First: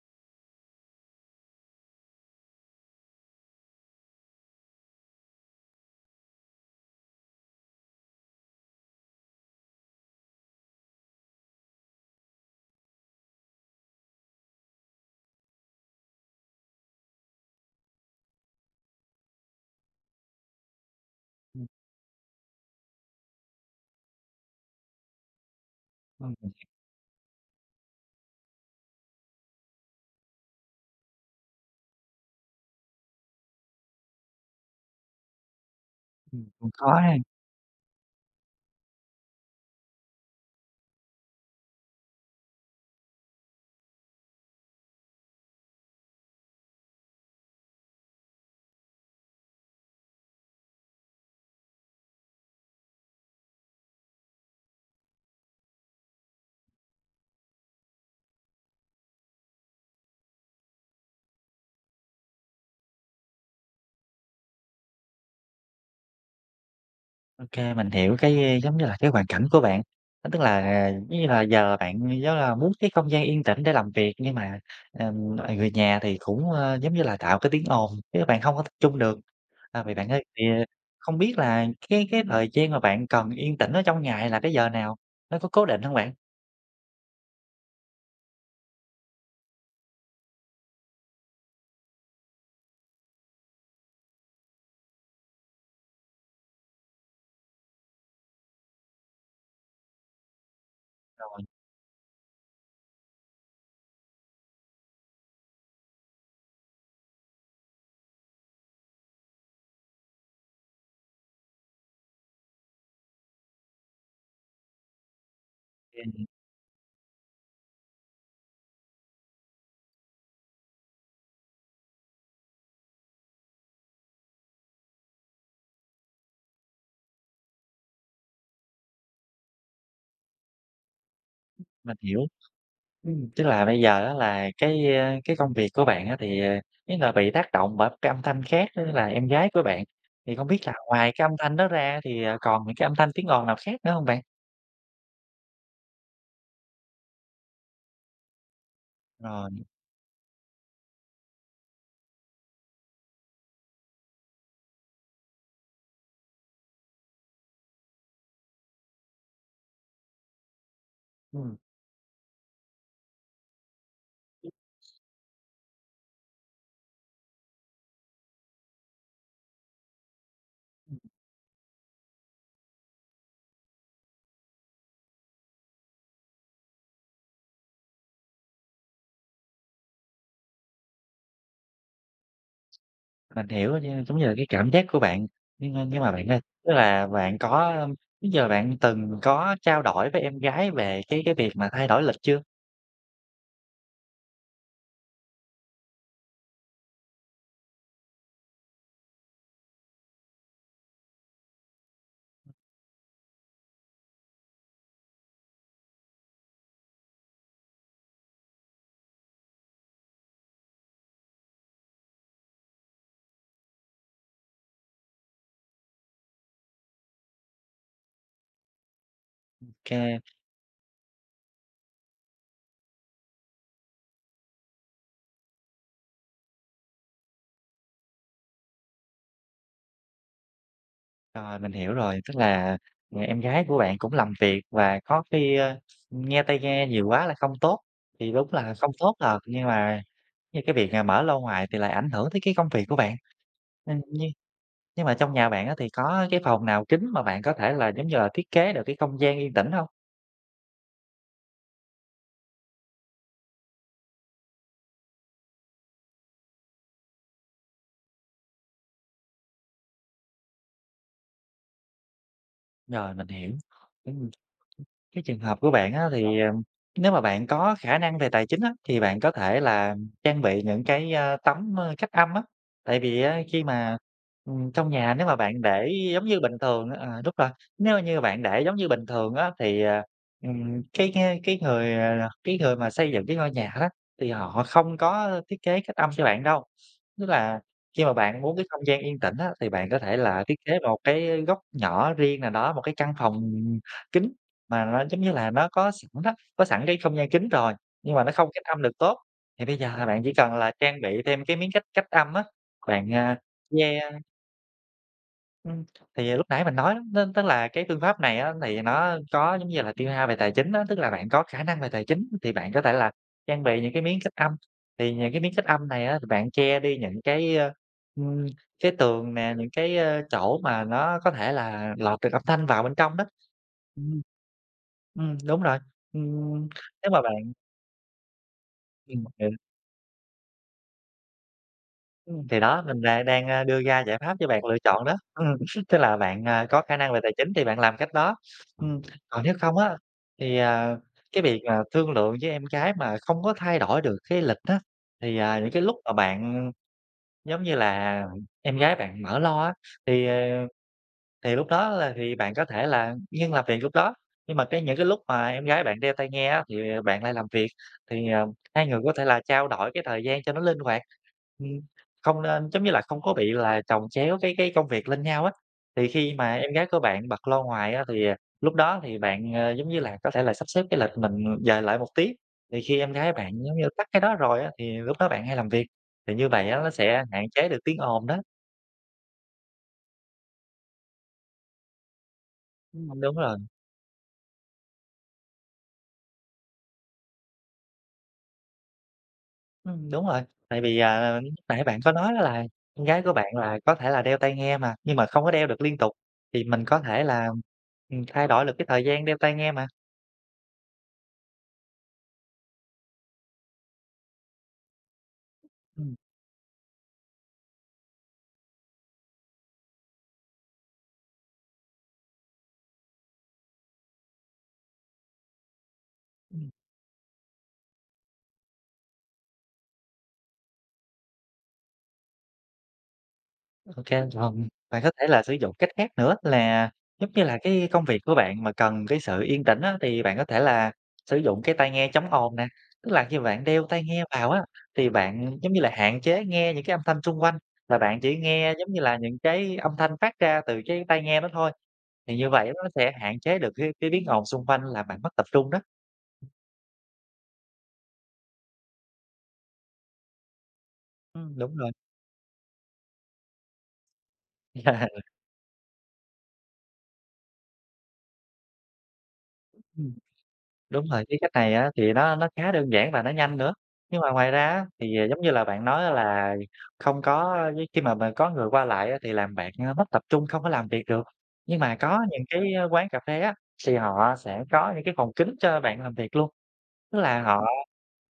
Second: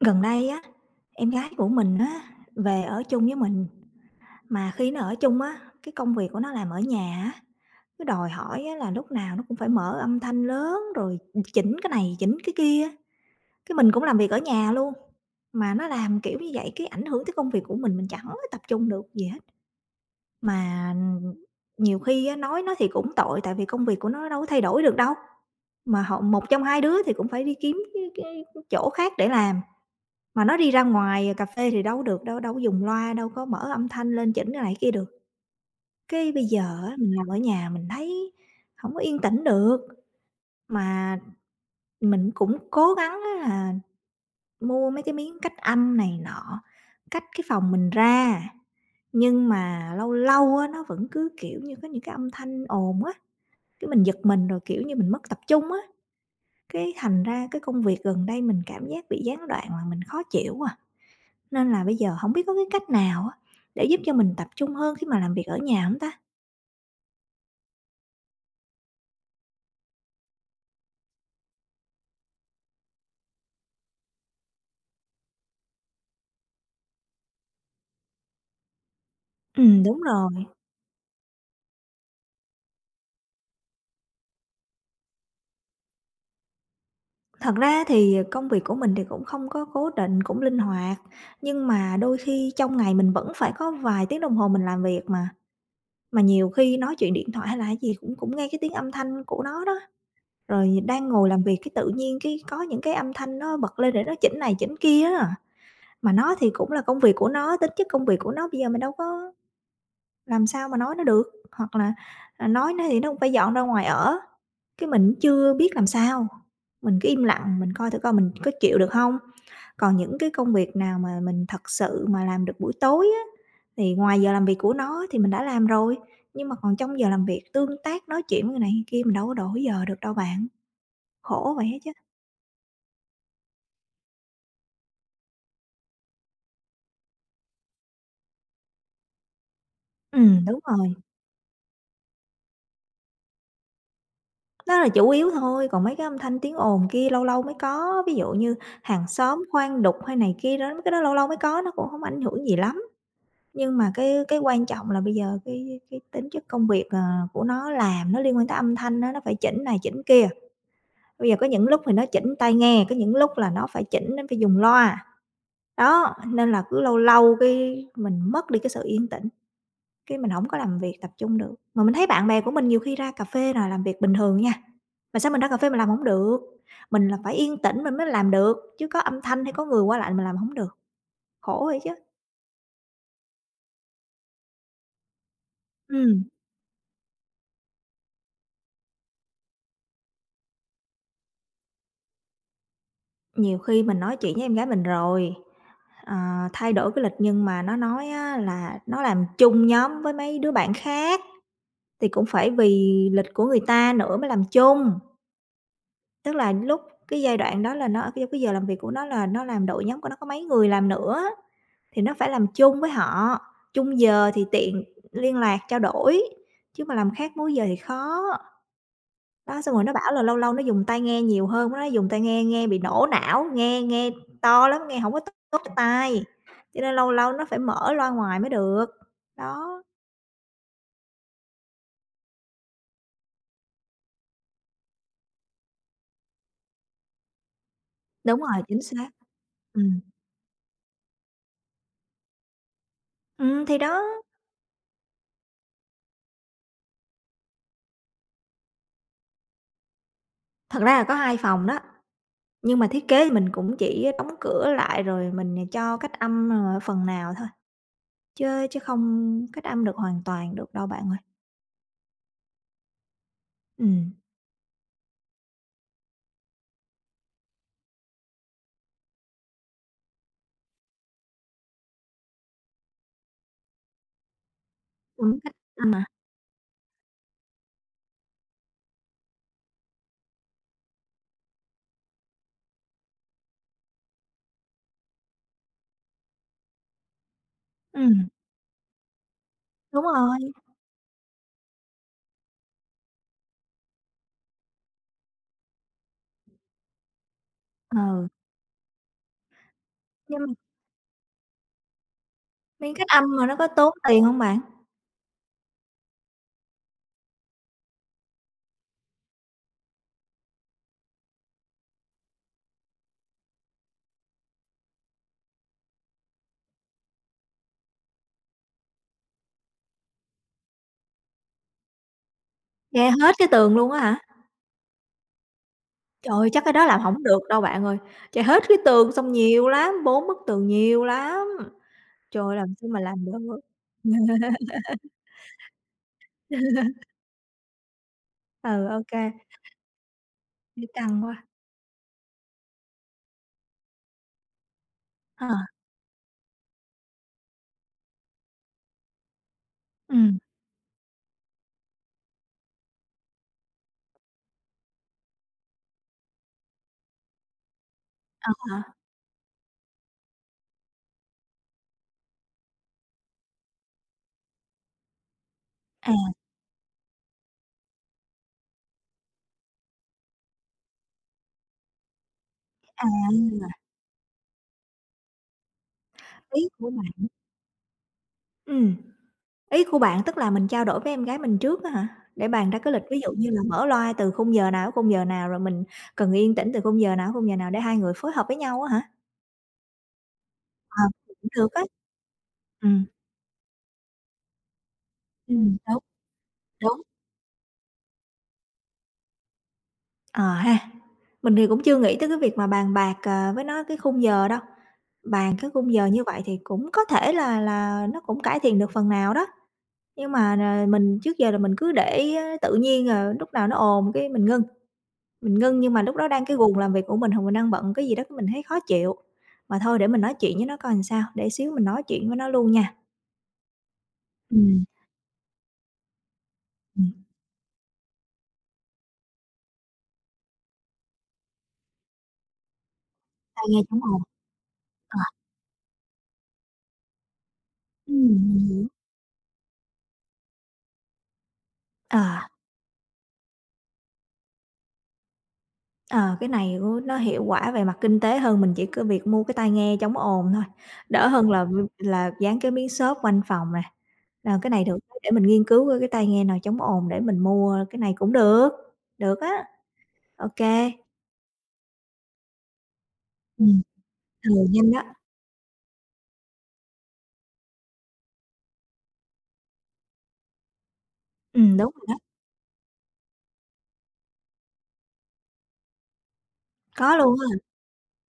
Gần đây á, em gái của mình á, về ở chung với mình. Mà khi nó ở chung á, cái công việc của nó làm ở nhà á, cứ đòi hỏi á là lúc nào nó cũng phải mở âm thanh lớn, rồi chỉnh cái này chỉnh cái kia á. Cái mình cũng làm việc ở nhà luôn, mà nó làm kiểu như vậy cái ảnh hưởng tới công việc của mình, mình chẳng có tập trung được gì hết. Mà, ừm, ừm, Ừm. nhiều khi á nói nó thì cũng tội tại vì công việc của nó, nó đâu có thay đổi được đâu. Mà họ Vâng, một mình trong hai đứa thì cũng phải đi kiếm cái cái chỗ khác để làm. Mà nó đi ra ngoài, ờ, cà phê thì đâu có được đâu, đâu có dùng loa, đâu có mở âm thanh lên chỉnh cái này cái kia được. Cái bây Ừm, cũng giờ khó á, mình ha. làm ở nhà mình thấy hổng có yên tĩnh được. Mà mình cũng cố gắng á là mua mấy cái miếng cách âm này nọ, cách cái phòng mình ra, nhưng mà lâu lâu á nó vẫn cứ, kiểu như, có những cái âm thanh ồn á, cái mình giật mình rồi, kiểu như, mình mất tập trung á. Cái thành ra cái công việc gần đây mình cảm giác bị gián đoạn làm mình khó chịu quá à. Nên là bây giờ hổng biết có cái cách nào á, để giúp cho mình tập trung hơn khi mà làm việc ở nhà hông ta? Ô kê, mình hiểu cái, a, giống như là, cái hoàn cảnh của bạn. Ơ, tức là, à, giống như là, giờ bạn rất là muốn cái không gian yên tĩnh để làm việc, nhưng mà, ừm, [unintelligible] người nhà thì cũng, ơ, giống như là, tạo cái tiếng ồn khiến cho bạn không có tập trung được. À, Ừm, vậy đúng bạn ơi, rồi. thì, ờ, không biết là cái cái thời gian mà bạn cần yên tĩnh ở trong ngày là cái giờ nào? Nó có cố định hông bạn? Thật ra thì công việc của mình thì cũng không có cố định, cũng linh hoạt nhưng mà đôi khi trong ngày mình vẫn phải có vài tiếng đồng hồ mình làm việc mà. Mà nhiều khi nói chuyện điện thoại hay là cái gì cũng cũng nghe cái tiếng âm thanh của nó đó, rồi đang ngồi làm Rồi. việc cái tự nhiên cái có những cái âm thanh nó bật lên để nó chỉnh này chỉnh kia á. Mà nó thì cũng là công việc của nó, tính chất công việc của nó bây giờ mình đâu có làm sao mà nói nó được hoặc là, ờ, nói nó thì nó cũng phải dọn ra ngoài ở. Cái mình cũng chưa biết làm [unintelligible] sao, mình cứ im lặng mình coi thử coi mình có chịu được hông. Còn những cái công việc nào mà mình thật sự mà làm được buổi tối á, thì ngoài giờ làm việc của nó thì mình đã làm rồi nhưng mà còn trong giờ làm việc, tương tác nói chuyện với người này, người kia mình đâu có đổi giờ được đâu bạn. Khổ vậy ấy chứ. Mình hiểu. Ừm, tức là bây giờ á là cái, a, cái công việc của bạn á thì, à, ý là bị tác động bởi cái âm thanh khác, tức là em gái của bạn, thì Ừm, không biết đúng là rồi. ngoài cái âm thanh đó ra á thì, à, còn những cái âm thanh tiếng ồn nào khác nữa hông bạn? Nó là chủ yếu thôi còn mấy cái âm thanh tiếng ồn kia lâu lâu mới có. Ví dụ như hàng xóm Rồi. khoan đục hay này kia đó, mấy cái đó lâu lâu mới có nó cũng hổng ảnh hưởng gì lắm. Nhưng mà cái cái quan trọng là bây giờ cái cái tính chất công việc, ờ, của nó làm nó liên quan tới âm thanh á, nó phải chỉnh này chỉnh kia. Bây giờ có Ừm. những lúc thì nó chỉnh tai nghe, có những lúc là nó phải chỉnh nó phải dùng loa, đó, nên là cứ lâu lâu cái mình mất đi cái sự yên tĩnh, cái mình hổng có làm việc, Ừm. tập trung được. Mà mình thấy bạn bè của mình nhiều khi ra cà phê là làm việc bình thường nha, mà sao mình ra cà phê mình làm hổng được. Mình là phải yên tĩnh mình mới làm được, chứ có âm thanh hay có người qua lại mình làm hổng được. Khổ vậy chứ. Mình hiểu rồi nha. Giống như là, cái cảm giác của bạn nhưng, a, nhưng mà Ừm. bạn ơi, tức là bạn có, ưm, trước giờ bạn từng có trao đổi với em gái về cái cái việc mà thay đổi lịch chưa? Nhiều khi mình nói chuyện với em gái mình rồi, ờ, thay đổi cái lịch, nhưng mà nó nói á là nó làm chung nhóm với mấy đứa bạn khác, thì cũng phải vì lịch của người ta nữa mới làm chung. Tức là lúc cái giai đoạn đó là nó ở c cái giờ làm việc của nó là nó làm đội nhóm của nó có mấy người làm nữa, thì nó phải làm chung với họ, chung giờ thì tiện liên lạc, trao đổi, chứ mà làm khác múi giờ thì khó. Đó, xong rồi nó bảo OK. là lâu lâu nó dùng tai nghe nhiều hơn, nó nói dùng tai nghe nghe bị nổ não, nghe nghe to lắm, nghe hổng có tốt tốt cho tai. Cho nên lâu lâu nó phải mở loa ngoài mới được. Đó. Rồi, mình hiểu rồi, tức là người em gái của bạn cũng làm việc và có khi, ơ, nghe tai nghe nhiều quá là không tốt, thì Đúng đúng rồi, là chính không xác. tốt thật, nhưng Ừm. mà như cái việc, ờ, mở loa ngoài thì lại ảnh hưởng tới cái công việc của bạn. Ừm, thì Ừm, đó! như nhưng mà trong nhà bạn á, thì có cái phòng nào kín mà bạn có thể là, giống như là, thiết kế được cái không gian yên tĩnh hông? Thật ra là có 2 phòng đó, nhưng mà thiết kế thì mình cũng chỉ đóng cửa lại rồi mình nè cho cách âm, ờ, phần nào thôi, chớ chớ không cách âm được hoàn toàn được đâu bạn ơi. Rồi, mình hiểu. Ừm, Ừm. ừm, cái trường hợp của bạn á thì, ờ, nếu mà bạn có khả năng về tài chính á, thì bạn có thể là trang bị những cái, ơ, tấm, ơ, cách âm á. Tại vì á khi mà, ừm, trong nhà nếu mà Quấn cách bạn để âm hả? giống như bình thường à, đúng rồi, nếu như bạn để giống như bình thường á thì, ờ, ừm, cái ng cái người, à, là cái người mà xây dựng cái ngôi nhà đó, thì họ không có thiết kế cách âm cho bạn đâu. Tức là khi mà Ừm. bạn muốn cái không gian yên tĩnh á, thì bạn có Đúng thể rồi. là thiết kế một cái góc nhỏ riêng nào đó, một cái căn phòng, ừm, kín mà nó, giống như là, nó có sẵn đó, có sẵn cái không gian kín rồi, nhưng mà Ừ. nó không cách âm được tốt, thì bây giờ là bạn chỉ Nhưng cần m là trang bị thêm cái miếng cách cách âm á, Miếng cách bạn, âm a, mà nó có tốn che tiền hông bạn? Ừm, thì, ờ, lúc nãy mình nói đó, nó tức là cái phương pháp này á, thì nó có, giống như là, tiêu hao về tài chính á, tức là bạn có khả năng về tài chính thì bạn có thể là trang bị những cái miếng cách âm. Thì những cái miếng cách âm này á, thì bạn che đi những cái, ơ, ưm, cái tường nè, những cái, a, chỗ mà nó có thể là lọt được âm thanh vào bên Che trong đó. hết cái tường luôn á Ừm. hả? Ừm, đúng rồi. Trời, chắc Ừm, cái đó làm nếu mà hổng được bạn đâu bạn ơi! Che hết cái tường Ừm, xong ừ. nhiều lắm, 4 bức tường nhiều lắm! Ừm, Trời, thì làm đó, sao mình mà đa làm được. đang, a, đưa ra giải pháp cho bạn lựa chọn đó. Ừm, tức là bạn, à, có khả năng về tài chính thì bạn làm cách đó. Ừ, Ừm, ô kê. còn nếu không á thì, Thấy à, căng cái quá. việc, ờ, thương lượng với em gái mà không có thay đổi được cái lịch á, thì, à, Ờ. những cái lúc mà bạn, giống như là, em gái bạn mở loa á, thì, ờ, Ừm. thì lúc đó là thì bạn có thể là ngưng làm việc lúc đó. Nhưng mà cái những cái lúc mà em gái bạn đeo tai nghe á thì, ờ, bạn lại làm việc. Thì, ờ, Ờ hai ha. người có thể là trao đổi cái thời gian cho nó linh hoạt, ừm, không nên giống như là, không có bị là chồng chéo cái cái công việc lên nhau á. Thì À. khi mà em gái của bạn bật loa ngoài á, thì, à, lúc đó thì bạn, ờ, giống như là, có thể là sắp xếp cái lịch mình dời lại một tí, thì khi em gái bạn, giống À! như, tắt cái đó rồi á, thì lúc đó bạn hãy làm việc. Thì như Ý vậy á, nó của sẽ bạn hạn chế được tiếng ồn đó. Ừm, ý của bạn tức là mình trao đổi với em gái mình trước á hả? Để bàn ra cái lịch ví Ưm, dụ đúng như rồi. là mở loa từ khung giờ nào, khung giờ nào, rồi mình cần yên tĩnh từ khung giờ nào, khung giờ nào để hai người phối hợp với nhau á hả? Ừm, đúng rồi, tại vì, Ờ, à, cũng lúc được á. nãy bạn có nói là em Ừm. gái của bạn là có thể là đeo tai nghe mà, nhưng mà không có đeo Ừm, được liên đúng. tục, thì mình có Đúng. thể là, ừm, thay đổi được cái thời gian đeo tai nghe mà. Ờ ha, mình thì cũng chưa nghĩ tới cái việc mà bàn bạc, ờ, với nó cái khung giờ đâu, bàn cái khung giờ Ừm. như vậy thì cũng có thể là là nó cũng cải thiện được phần nào đó. Nhưng mà, ờ, mình trước giờ là mình cứ để tự nhiên à, lúc nào nó ồn cái mình ngưng, mình ngưng nhưng mà lúc đó đang cái Ừm. guồng làm việc của mình hoặc mình đang bận cái gì đó cái mình thấy khó chịu. Mà thôi để mình nói chuyện với nó coi sao, để xíu mình nói chuyện với nó luôn nha! Ô kê, ừm, Ừm. bạn có thể là sử dụng cách khác nữa là, Ừm. giống như là, cái công việc của bạn mà cần cái sự yên tĩnh á, thì bạn có thể là sử dụng cái tai nghe chống ồn nè. Tức là khi bạn Tai nghe đeo chống tai ồn. nghe vào á, thì Ờ. bạn, giống như là, hạn chế nghe những cái âm thanh xung quanh, và bạn Ừm, chỉ mình nghe, hiểu. giống như là, những cái âm thanh phát ra từ cái tai nghe đó thôi. Thì Ờ. như vậy nó sẽ hạn chế được cái cái biến ồn xung quanh làm bạn mất tập trung đó. Ờ, cái này cũng nó hiệu quả về mặt kinh tế hơn, mình chỉ có việc mua cái tai nghe chống ồn thôi, đỡ hơn Ừm, là v đúng rồi. là dán cái miếng xốp quanh phòng nè. Ờ, cái này được để mình nghiên cứu coi cái tai nghe nào chống ồn để mình mua cái này cũng được, được á. Ừm. Ô kê. Đúng rồi, cái cách này á, thì nó nó khá đơn giản và nó nhanh nữa. Ừm, Nhưng mà thì ngoài ra á nhanh đó. thì, giống như là, bạn nói á là không có với khi mà mà có người qua lại á thì làm bạn, ơ, mất tập trung không có làm việc được. Ừm, Nhưng đúng mà đó. có những cái, ơ, quán cà phê á thì họ sẽ có những cái phòng kín cho bạn làm việc luôn, Có tức luôn là á họ hả?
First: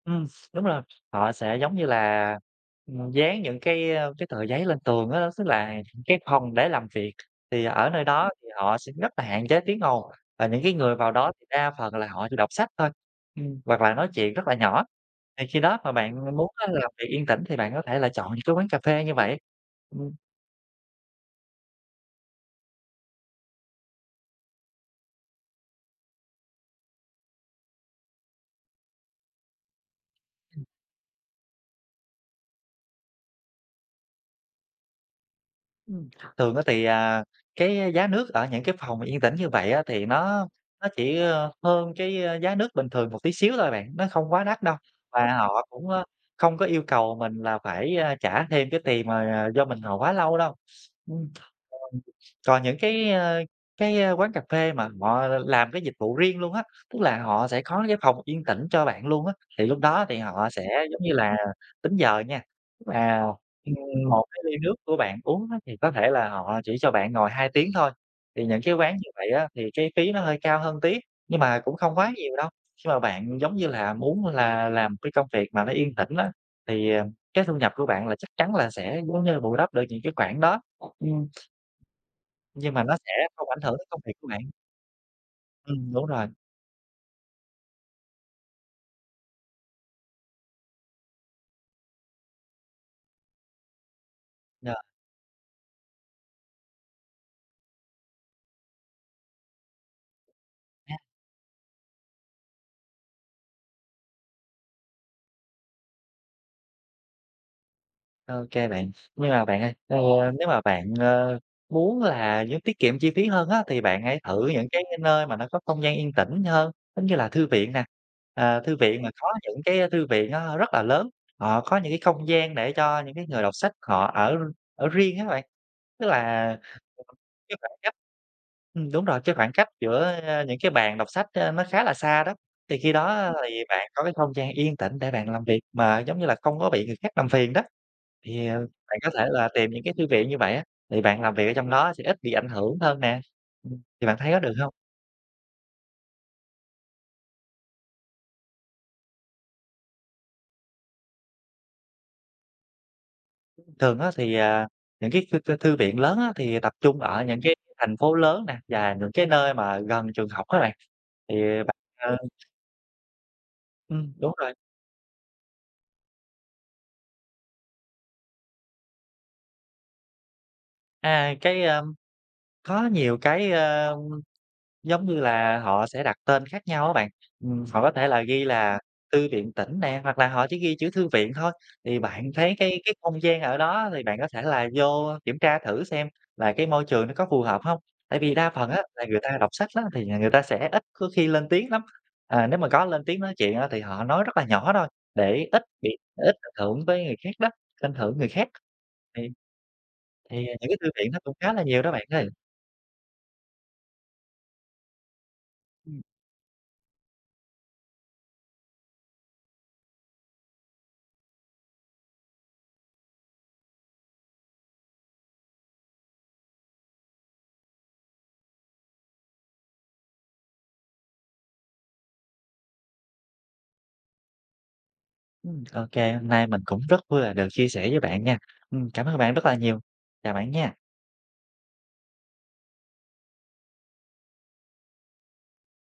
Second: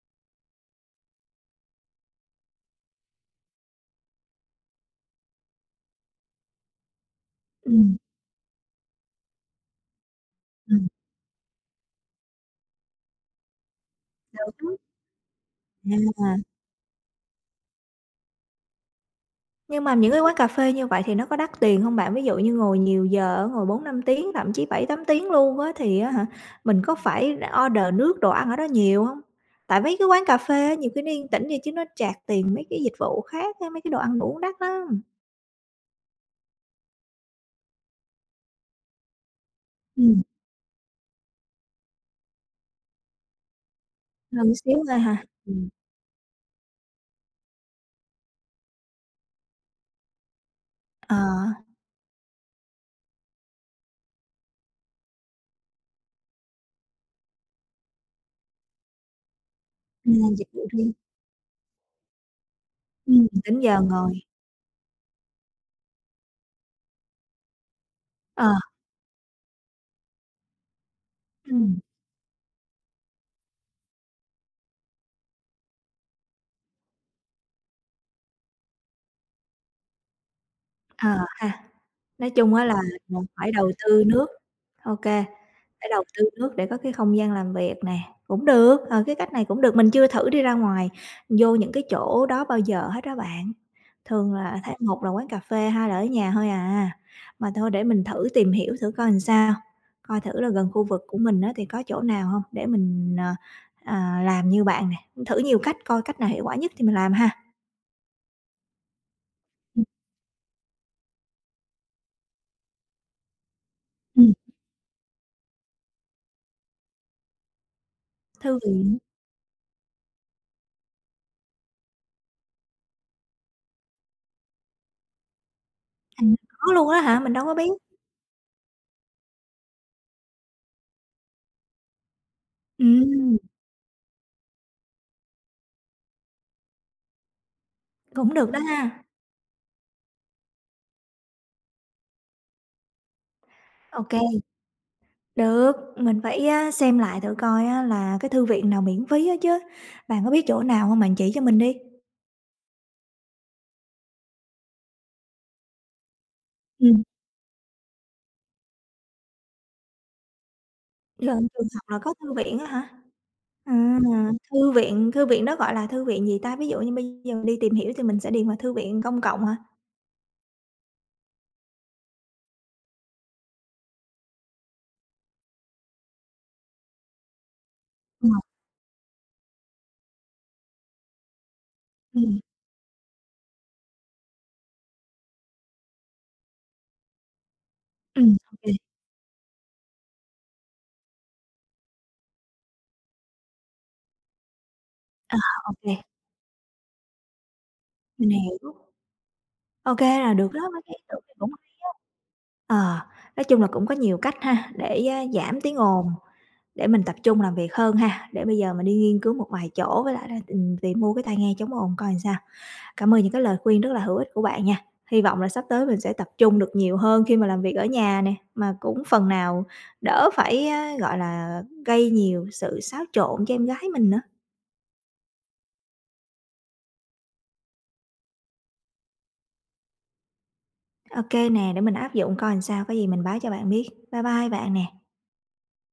ừm, đúng rồi, họ sẽ giống như là, ừm, dán những cái, ơ, cái tờ giấy lên tường á. Tức là cái phòng để làm việc, thì ở Ừm. nơi đó thì họ sẽ rất là hạn chế tiếng ồn, và những cái Ừm. người vào đó thì đa phần là họ chỉ đọc sách thôi, ừm, hoặc là nói chuyện rất là Đúng. nhỏ. Thì khi đó mà Nhưng bạn mà muốn á, làm việc yên tĩnh thì bạn có thể là chọn những cái quán cà phê như vậy. Nhưng mà Ừm. những cái quán cà phê như vậy thì nó có đắt tiền hông bạn? Ví dụ như ngồi nhiều giờ á, ngồi 4-5 tiếng, thậm chí 7-8 tiếng luôn á thì á hả, mình có phải order nước đồ ăn ở đó nhiều hông? Tại mấy cái quán cà phê Ừm. á, nhiều khi nó yên tĩnh vậy chứ nó charge tiền mấy cái dịch vụ khác á, mấy cái đồ ăn uống đắt lắm! Ừm. Thường á thì, à, cái giá nước ở những cái phòng mà yên tĩnh như vậy á, thì Ừm. nó nó chỉ, ơ, hơn cái, ơ, giá nước bình thường một tí xíu thôi bạn, nó không quá Hơn một đắt đâu, xíu thôi hả? và họ Ừm. cũng, ơ, không có yêu cầu mình là phải, a, trả thêm cái tiền mà, à, do mình ngồi quá lâu đâu. Ờ. Ừm, ờm. Còn những cái, a, cái, a, quán cà phê mà mọ làm cái dịch vụ riêng luôn á, tức là họ sẽ có những phòng yên tĩnh cho bạn luôn á, thì lúc đó thì Làm họ dịch vụ sẽ, riêng. giống như là, tính giờ nha. Và, Ừm, tính giờ ừm, ngồi. 1 cái ly nước của bạn uống đó, thì có thể là họ chỉ cho bạn ngồi 2 tiếng thôi. Thì Ờ. những cái quán như vậy á thì cái phí nó hơi cao hơn tí, nhưng mà cũng Ừm. không quá nhiều đâu. Khi mà bạn, giống như là, muốn là làm cái công việc mà nó yên tĩnh á, thì, à, cái thu nhập của bạn là chắc chắn là sẽ, giống như là, bù đắp được những cái khoản đó, Ờ ừm. ha! Nói chung á Nhưng là mà nó sẽ bạn không phải ảnh đầu hưởng tới công tư việc nước của bạn. ô kê, phải Ừm, đầu đúng rồi. tư nước để có cái không gian làm việc nè, cũng được, ờ, cái cách này cũng được. Mình chưa thử đi ra ngoài vô những cái chỗ đó bao giờ hết đó bạn, thường là thấy Ờ. một là quán cà phê, hai là ở nhà thôi à, mà thôi để mình thử tìm hiểu thử coi làm sao, coi thử là gần khu [unintelligible] vực của mình á thì có chỗ nào hông, để mình, ờ, ờ, làm như bạn nè, thử nhiều cách coi cách nào hiệu quả nhất thì mình làm ha. OK bạn. Nhưng mà bạn ơi, Ừm. ờ, nếu mà bạn, ơ, muốn là như tiết kiệm chi phí hơn á, thì bạn hãy Ừm. thử những cái cái nơi mà nó có không gian yên tĩnh hơn, giống như là, thư viện nè, Thư à, thư viện. viện mà có những cái, ơ, thư viện nó rất là lớn, họ có những cái không gian để cho những cái người đọc sách họ ở ở riêng á bạn, tức Ừm. là Có luôn á hả? Mình đâu có cái biết. khoảng cách ừm, đúng rồi, cái khoảng cách giữa, a, những cái bàn đọc sách, a, nó khá là xa đó, thì khi đó, a, Ừm. thì bạn có cái không gian yên tĩnh để bạn làm việc mà, giống như là, không có bị người khác làm phiền đó. Cũng Thì, được à, đó bạn ha! có thể là tìm những cái thư viện như vậy á, thì bạn làm việc ở trong đó sẽ ít bị ảnh hưởng hơn nè, ừm, Ô thì bạn kê. thấy có được hông? Được, mình phải á xem lại thử coi á là cái thư viện nào miễn phí á chứ. Bạn có biết chỗ nào hông, bạn chỉ cho mình đi. Thường á thì, à, những cái thư thư thư viện lớn á thì, à, tập trung Ừm. ở những cái thành phố lớn nè và những cái nơi mà gần trường học á bạn, thì Gần trường bạn, học là có ơ thư viện á hả? Ừm, Ừm, đúng rồi. Thư viện thư viện đó gọi là thư viện gì ta? Ví dụ như bây giờ mình đi tìm hiểu thì mình sẽ điền vào thư viện công cộng hả? À, cái, a, có nhiều cái, ơm, giống như là, họ sẽ đặt tên khác nhau á bạn, ừm, họ có thể là Ờ. ghi là thư viện tỉnh nè, hoặc là họ chỉ ghi chữ thư viện thôi. Thì bạn Ừm. thấy cái cái không gian ở đó thì bạn có thể là vô kiểm tra thử xem và cái môi trường nó có phù hợp hông, tại vì Ừm, đa phần kê. á là người ta đọc sách á thì, à, người ta sẽ ít có khi lên tiếng lắm. À, nếu mà có lên tiếng nói chuyện á, thì họ nói rất là nhỏ thôi, À, để ít ô bị kê. ít ảnh hưởng tới người khác đó, ảnh hưởng người Mình khác. hiểu. Thì Ô kê, là thì, được à, đó, những cái mấy thư cái ý viện nó tưởng cũng này cũng khá là hay nhiều đó bạn ơi. á. Ờ, nói chung là cũng có nhiều cách ha, để, a, giảm tiếng Ừm. ồn, để mình tập trung làm việc hơn ha. Để bây giờ mình đi nghiên cứu một vài chỗ với lại là, ừm, tìm mua cái tai nghe chống ồn coi làm sao. Cảm ơn những cái lời khuyên rất là hữu ích của bạn nha. Hy vọng là sắp tới mình sẽ tập trung được nhiều hơn khi mà làm việc ở nhà nè, mà cũng phần nào đỡ phải, a, gọi là, gây nhiều sự xáo trộn cho em gái mình nữa. Ừm, ô kê, hôm nay mình cũng rất vui là được chia sẻ với bạn nha. Ừm, cảm ơn bạn rất là nhiều, chào bạn nha. Ô kê nè, để mình áp dụng coi làm sao, có gì mình báo cho bạn biết. Bye bye bạn nè.